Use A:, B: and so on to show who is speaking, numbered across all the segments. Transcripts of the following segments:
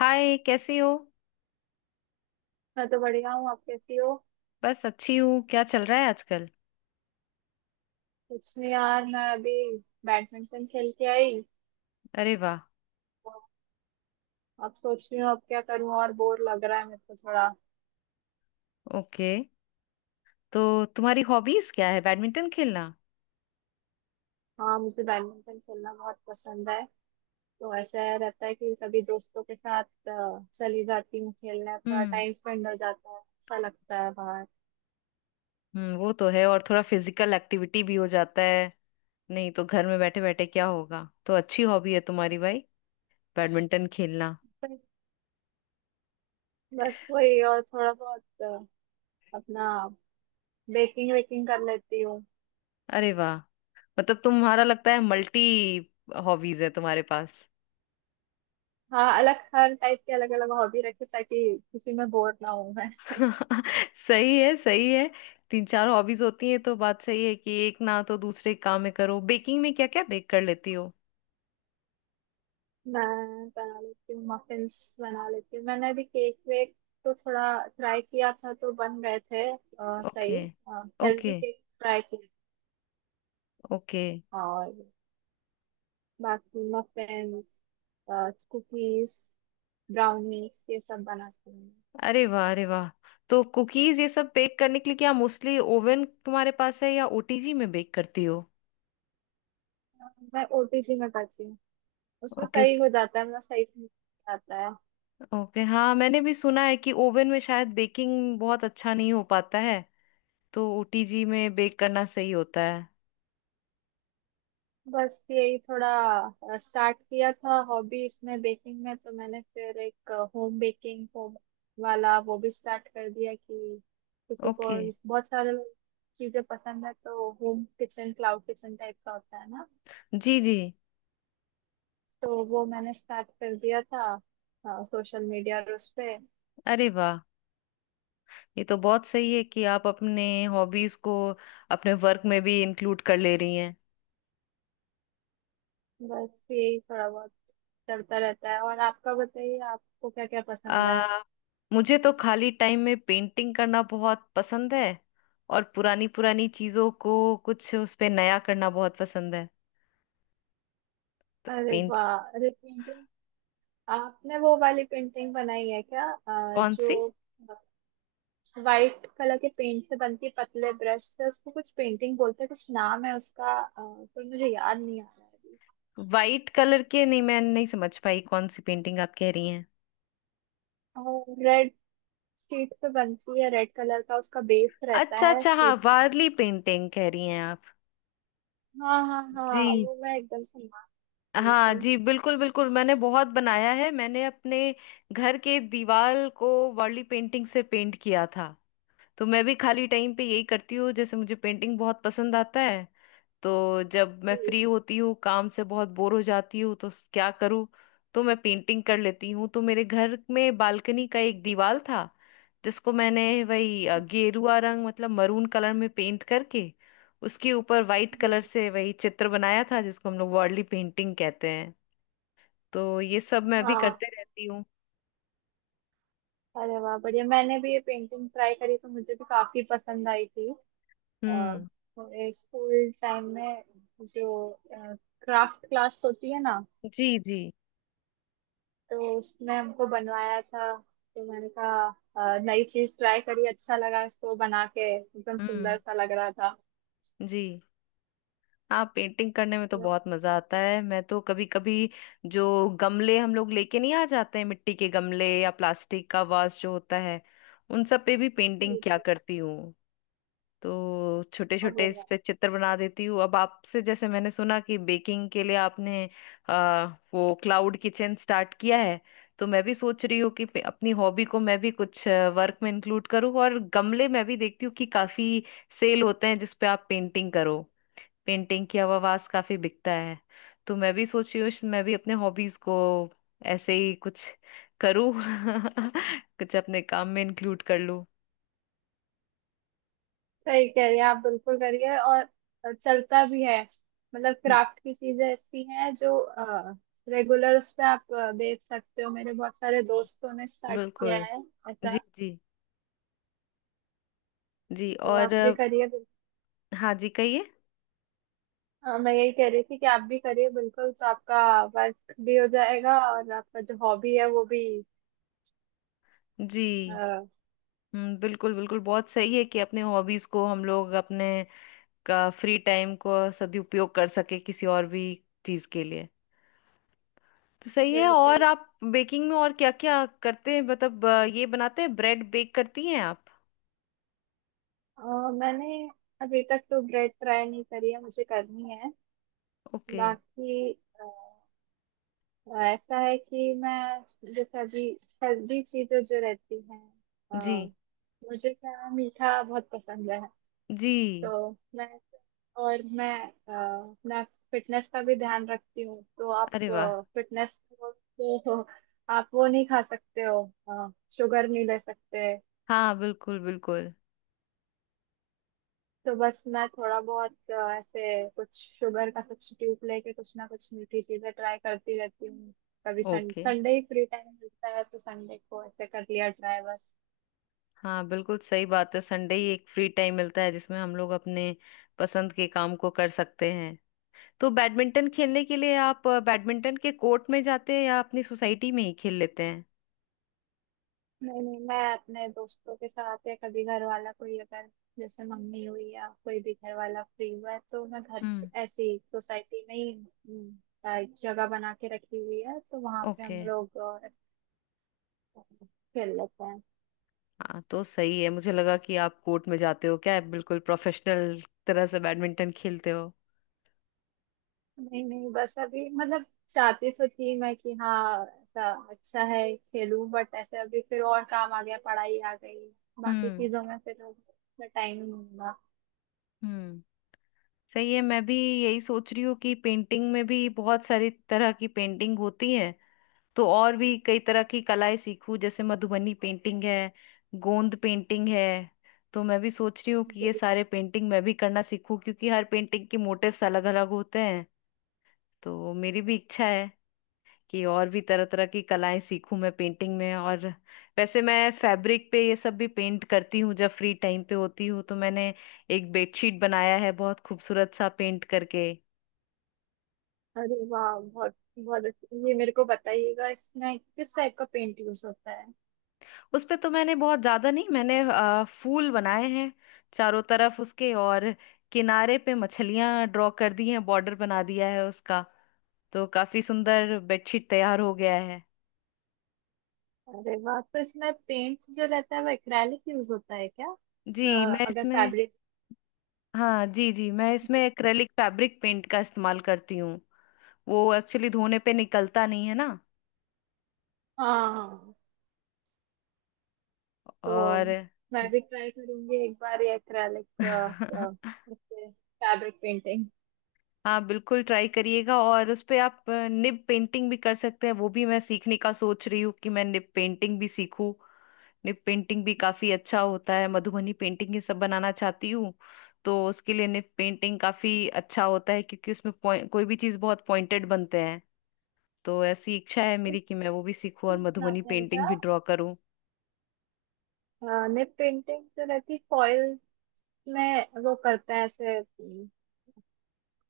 A: हाय, कैसी हो?
B: मैं तो बढ़िया हूँ। आप कैसी हो?
A: बस अच्छी हूँ। क्या चल रहा है आजकल?
B: कुछ नहीं यार, मैं अभी बैडमिंटन खेल के आई।
A: अरे वाह।
B: अब सोच रही हूँ अब क्या करूँ, और बोर लग रहा है मेरे को थोड़ा।
A: ओके। तो तुम्हारी हॉबीज क्या है, बैडमिंटन खेलना?
B: हाँ, मुझे बैडमिंटन खेलना बहुत पसंद है। तो ऐसा रहता है कि कभी दोस्तों के साथ चली जाती हूँ खेलने, थोड़ा
A: हम्म।
B: टाइम स्पेंड हो जाता है, अच्छा लगता है बाहर।
A: हम्म, वो तो है। और थोड़ा फिजिकल एक्टिविटी भी हो जाता है। नहीं तो घर में बैठे बैठे क्या होगा, तो अच्छी हॉबी है तुम्हारी भाई, बैडमिंटन खेलना।
B: फिर बस वही, और थोड़ा बहुत अपना बेकिंग वेकिंग कर लेती हूँ।
A: अरे वाह। मतलब तुम्हारा लगता है मल्टी हॉबीज है तुम्हारे पास।
B: हाँ, अलग हर टाइप के अलग अलग हॉबी रखी ताकि किसी में बोर ना हूँ।
A: सही है, सही है। तीन चार हॉबीज होती है तो बात सही है कि एक ना तो दूसरे काम में करो। बेकिंग में क्या क्या बेक कर लेती हो?
B: मैं बना लेती हूँ, मफिन्स बना लेती हूँ। मैंने अभी केक वेक तो थोड़ा ट्राई किया था, तो बन गए थे सही।
A: Okay. Okay.
B: Healthy cake try किए।
A: ओके।
B: और बाकी मफिन्स, कुकीज, ब्राउनीज, ये सब बनाती हूँ।
A: अरे वाह, अरे वाह। तो कुकीज ये सब बेक करने के लिए क्या मोस्टली ओवन तुम्हारे पास है या ओटीजी में बेक करती हो?
B: मैं ओटीजी में करती हूँ। उसमें
A: ओके।
B: सही हो जाता है, मेरा सही से आता है।
A: ओके। हाँ, मैंने भी सुना है कि ओवन में शायद बेकिंग बहुत अच्छा नहीं हो पाता है, तो ओटीजी में बेक करना सही होता है।
B: बस यही थोड़ा स्टार्ट किया था हॉबीज में, बेकिंग में। तो मैंने फिर एक होम बेकिंग होम वाला वो भी स्टार्ट कर दिया कि
A: ओके।
B: बहुत सारे चीजें पसंद है, तो home kitchen cloud kitchen type का होता है ना,
A: जी जी।
B: तो वो मैंने स्टार्ट कर दिया था सोशल मीडिया और उस पे।
A: अरे वाह। ये तो बहुत सही है कि आप अपने हॉबीज को अपने वर्क में भी इंक्लूड कर ले रही हैं।
B: बस यही थोड़ा बहुत चलता रहता है। और आपका बताइए, आपको क्या क्या पसंद है?
A: आ, मुझे तो खाली टाइम में पेंटिंग करना बहुत पसंद है। और पुरानी पुरानी चीजों को कुछ उस पे नया करना बहुत पसंद है। तो
B: अरे
A: पेंट
B: वाह, अरे, आपने वो वाली पेंटिंग बनाई है क्या
A: कौन
B: जो
A: सी?
B: वाइट कलर के पेंट से बनती है, पतले ब्रश से? उसको कुछ पेंटिंग बोलते हैं, कुछ नाम है उसका, पर मुझे याद नहीं आ रहा है अभी।
A: वाइट कलर के नहीं, मैं नहीं समझ पाई कौन सी पेंटिंग आप कह रही हैं।
B: और रेड शीट पे बनती है, रेड कलर का उसका बेस रहता
A: अच्छा
B: है,
A: अच्छा, हाँ,
B: शीट रहती
A: वारली पेंटिंग कह रही हैं आप।
B: है। हाँ हाँ हाँ,
A: जी।
B: वो मैं एकदम से मान रही
A: हाँ
B: थी।
A: जी, बिल्कुल बिल्कुल। मैंने बहुत बनाया है। मैंने अपने घर के दीवार को वार्ली पेंटिंग से पेंट किया था। तो मैं भी खाली टाइम पे यही करती हूँ। जैसे मुझे पेंटिंग बहुत पसंद आता है, तो जब मैं
B: जी,
A: फ्री होती हूँ, काम से बहुत बोर हो जाती हूँ, तो क्या करूँ, तो मैं पेंटिंग कर लेती हूँ। तो मेरे घर में बालकनी का एक दीवार था जिसको मैंने वही गेरुआ रंग मतलब मरून कलर में पेंट करके उसके ऊपर वाइट
B: जी,
A: कलर
B: जी।
A: से वही चित्र बनाया था जिसको हम लोग वर्ली पेंटिंग कहते हैं। तो ये सब मैं भी करते
B: हाँ।
A: रहती हूँ।
B: अरे वाह, बढ़िया। मैंने भी ये पेंटिंग ट्राई करी, तो मुझे भी काफी पसंद आई थी।
A: हम्म।
B: स्कूल टाइम में जो क्राफ्ट क्लास होती है ना,
A: जी जी।
B: तो उसमें हमको बनवाया था। तो मैंने कहा नई चीज ट्राई करी, अच्छा लगा इसको बना के, एकदम
A: हम्म।
B: सुंदर सा लग रहा था।
A: जी। हाँ, पेंटिंग करने में तो बहुत मजा आता है। मैं तो कभी कभी जो गमले हम लोग लेके नहीं आ जाते हैं, मिट्टी के गमले या प्लास्टिक का वास जो होता है, उन सब पे भी पेंटिंग क्या करती हूँ, तो छोटे
B: और
A: छोटे
B: बोला,
A: इस पे चित्र बना देती हूँ। अब आपसे जैसे मैंने सुना कि बेकिंग के लिए आपने आ, वो क्लाउड किचन स्टार्ट किया है, तो मैं भी सोच रही हूँ कि अपनी हॉबी को मैं भी कुछ वर्क में इंक्लूड करूँ। और गमले मैं भी देखती हूँ कि काफी सेल होते हैं जिसपे आप पेंटिंग करो, पेंटिंग की आवाज काफी बिकता है। तो मैं भी सोची हूँ मैं भी अपने हॉबीज को ऐसे ही कुछ करूँ कुछ अपने काम में इंक्लूड कर लूँ।
B: सही कह रही हैं आप, बिल्कुल करिए, और चलता भी है। मतलब
A: ब-
B: क्राफ्ट की चीजें ऐसी हैं जो रेगुलर उस पे आप बेच सकते हो। मेरे बहुत सारे दोस्तों ने स्टार्ट किया
A: बिल्कुल।
B: है
A: जी
B: ऐसा,
A: जी। जी।
B: तो
A: और
B: आप भी करिए।
A: हाँ जी, कहिए।
B: हाँ, मैं यही कह रही थी कि आप भी करिए बिल्कुल, तो आपका वर्क भी हो जाएगा और आपका जो हॉबी है वो भी।
A: जी।
B: अ,
A: बिल्कुल बिल्कुल, बहुत सही है कि अपने हॉबीज को हम लोग अपने का फ्री टाइम को सदुपयोग कर सके किसी और भी चीज के लिए। तो सही है। और
B: बिल्कुल।
A: आप बेकिंग में और क्या क्या करते हैं, मतलब ये बनाते हैं, ब्रेड बेक करती हैं आप?
B: अ, मैंने अभी तक तो ब्रेड ट्राई नहीं करी है, मुझे करनी है।
A: ओके।
B: बाकी अ, ऐसा है कि मैं जैसे अभी हेल्दी चीजें जो रहती हैं,
A: जी
B: अ, मुझे क्या मीठा बहुत पसंद है।
A: जी।
B: तो मैं, और मैं अपना फिटनेस का भी ध्यान रखती हूँ, तो आप
A: अरे वाह।
B: फिटनेस तो आप वो नहीं खा सकते हो, शुगर नहीं ले सकते।
A: हाँ, बिल्कुल बिल्कुल।
B: तो बस मैं थोड़ा बहुत ऐसे कुछ शुगर का सब्स्टिट्यूट लेके कुछ ना कुछ मीठी चीजें ट्राई करती रहती हूँ। कभी संडे,
A: ओके।
B: संडे ही फ्री टाइम मिलता है, तो संडे को ऐसे कर लिया ट्राई, बस।
A: हाँ, बिल्कुल सही बात है, संडे ही एक फ्री टाइम मिलता है जिसमें हम लोग अपने पसंद के काम को कर सकते हैं। तो बैडमिंटन खेलने के लिए आप बैडमिंटन के कोर्ट में जाते हैं या अपनी सोसाइटी में ही खेल लेते हैं?
B: नहीं नहीं, मैं अपने दोस्तों के साथ, या कभी घर वाला कोई अगर, जैसे मम्मी हुई या कोई भी घर वाला फ्री हुआ है, तो मैं घर,
A: हम्म।
B: ऐसे ही सोसाइटी में ही, एक जगह बना के रखी हुई है, तो वहां पे
A: ओके।
B: हम लोग ऐसे खेल लेते हैं।
A: हाँ तो सही है। मुझे लगा कि आप कोर्ट में जाते हो क्या, आप बिल्कुल प्रोफेशनल तरह से बैडमिंटन खेलते हो।
B: नहीं नहीं, बस अभी मतलब चाहती तो थी मैं कि हाँ ऐसा अच्छा है खेलूं, बट ऐसे अभी फिर और काम आ गया, पढ़ाई आ गई, बाकी
A: हम्म।
B: चीजों में फिर टाइम नहीं मिला।
A: हम्म, सही है। मैं भी यही सोच रही हूँ कि पेंटिंग में भी बहुत सारी तरह की पेंटिंग होती है, तो और भी कई तरह की कलाएं सीखूं। जैसे मधुबनी पेंटिंग है, गोंद पेंटिंग है। तो मैं भी सोच रही हूँ कि ये सारे पेंटिंग मैं भी करना सीखूं, क्योंकि हर पेंटिंग के मोटिव्स अलग अलग होते हैं। तो मेरी भी इच्छा है कि और भी तरह तरह की कलाएं सीखूं मैं पेंटिंग में। और वैसे मैं फैब्रिक पे ये सब भी पेंट करती हूँ जब फ्री टाइम पे होती हूँ। तो मैंने एक बेडशीट बनाया है, बहुत खूबसूरत सा पेंट करके।
B: अरे वाह, बहुत बहुत अच्छा। ये मेरे को बताइएगा, इसमें किस टाइप का पेंट यूज होता है?
A: उस पे तो मैंने बहुत ज्यादा नहीं, मैंने फूल बनाए हैं चारों तरफ उसके, और किनारे पे मछलियां ड्रॉ कर दी हैं, बॉर्डर बना दिया है उसका। तो काफी सुंदर बेडशीट तैयार हो गया है।
B: अरे वाह, तो इसमें पेंट जो रहता है वो एक्रेलिक यूज होता है क्या?
A: जी मैं
B: अगर
A: इसमें
B: फैब्रिक।
A: हाँ जी जी, मैं इसमें एक्रेलिक फैब्रिक पेंट का इस्तेमाल करती हूँ। वो एक्चुअली धोने पे निकलता नहीं है ना।
B: हाँ हाँ। तो
A: और
B: मैं भी ट्राई करूंगी एक बार ये एक्रेलिक, उससे फैब्रिक पेंटिंग
A: हाँ बिल्कुल, ट्राई करिएगा। और उस पे आप निब पेंटिंग भी कर सकते हैं। वो भी मैं सीखने का सोच रही हूँ कि मैं निब पेंटिंग भी सीखूं। निब पेंटिंग भी काफी अच्छा होता है, मधुबनी पेंटिंग ये सब बनाना चाहती हूँ, तो उसके लिए निब पेंटिंग काफी अच्छा होता है, क्योंकि उसमें कोई भी चीज बहुत पॉइंटेड बनते हैं। तो ऐसी इच्छा है मेरी कि मैं वो भी सीखूं और मधुबनी
B: बनाते हैं
A: पेंटिंग
B: क्या?
A: भी ड्रॉ करूं।
B: निप पेंटिंग तो रहती फॉइल में, वो करते हैं ऐसे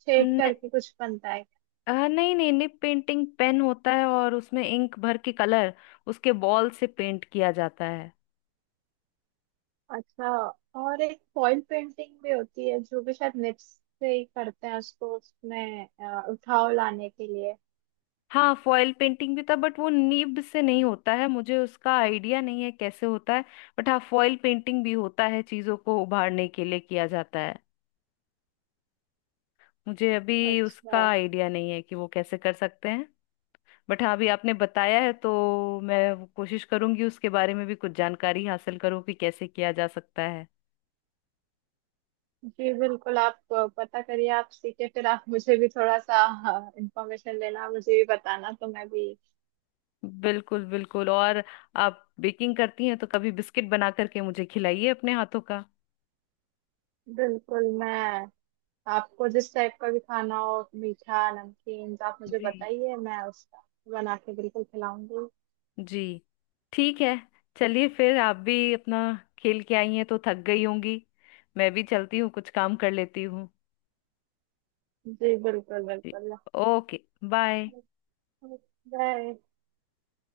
B: शेड
A: न,
B: करके कुछ बनता है।
A: नहीं नहीं, निब पेंटिंग पेन होता है और उसमें इंक भर के कलर उसके बॉल से पेंट किया जाता है।
B: अच्छा। और एक फॉइल पेंटिंग भी होती है जो कि शायद निप्स से ही करते हैं उसको, उसमें उठाव लाने के लिए।
A: हाँ, फॉयल पेंटिंग भी था बट वो नीब से नहीं होता है, मुझे उसका आइडिया नहीं है कैसे होता है। बट हाँ, फॉयल पेंटिंग भी होता है, चीजों को उभारने के लिए किया जाता है। मुझे अभी उसका
B: अच्छा।
A: आइडिया नहीं है कि वो कैसे कर सकते हैं। बट हाँ, अभी आपने बताया है तो मैं वो कोशिश करूंगी, उसके बारे में भी कुछ जानकारी हासिल करूँ कि कैसे किया जा सकता है।
B: जी बिल्कुल, आप पता करिए, आप सीखे फिर आप मुझे भी थोड़ा सा इंफॉर्मेशन लेना, मुझे भी बताना तो मैं भी।
A: बिल्कुल बिल्कुल। और आप बेकिंग करती हैं तो कभी बिस्किट बना करके मुझे खिलाइए अपने हाथों का।
B: बिल्कुल, मैं आपको जिस टाइप का भी खाना हो, मीठा नमकीन, तो आप मुझे
A: जी।
B: बताइए, मैं उसका बना के बिल्कुल खिलाऊंगी।
A: जी। ठीक है। चलिए, फिर आप भी अपना खेल के आई हैं तो थक गई होंगी, मैं भी चलती हूँ, कुछ काम कर लेती हूँ।
B: जी, बिल्कुल
A: जी।
B: बिल्कुल।
A: ओके। बाय।
B: बाय।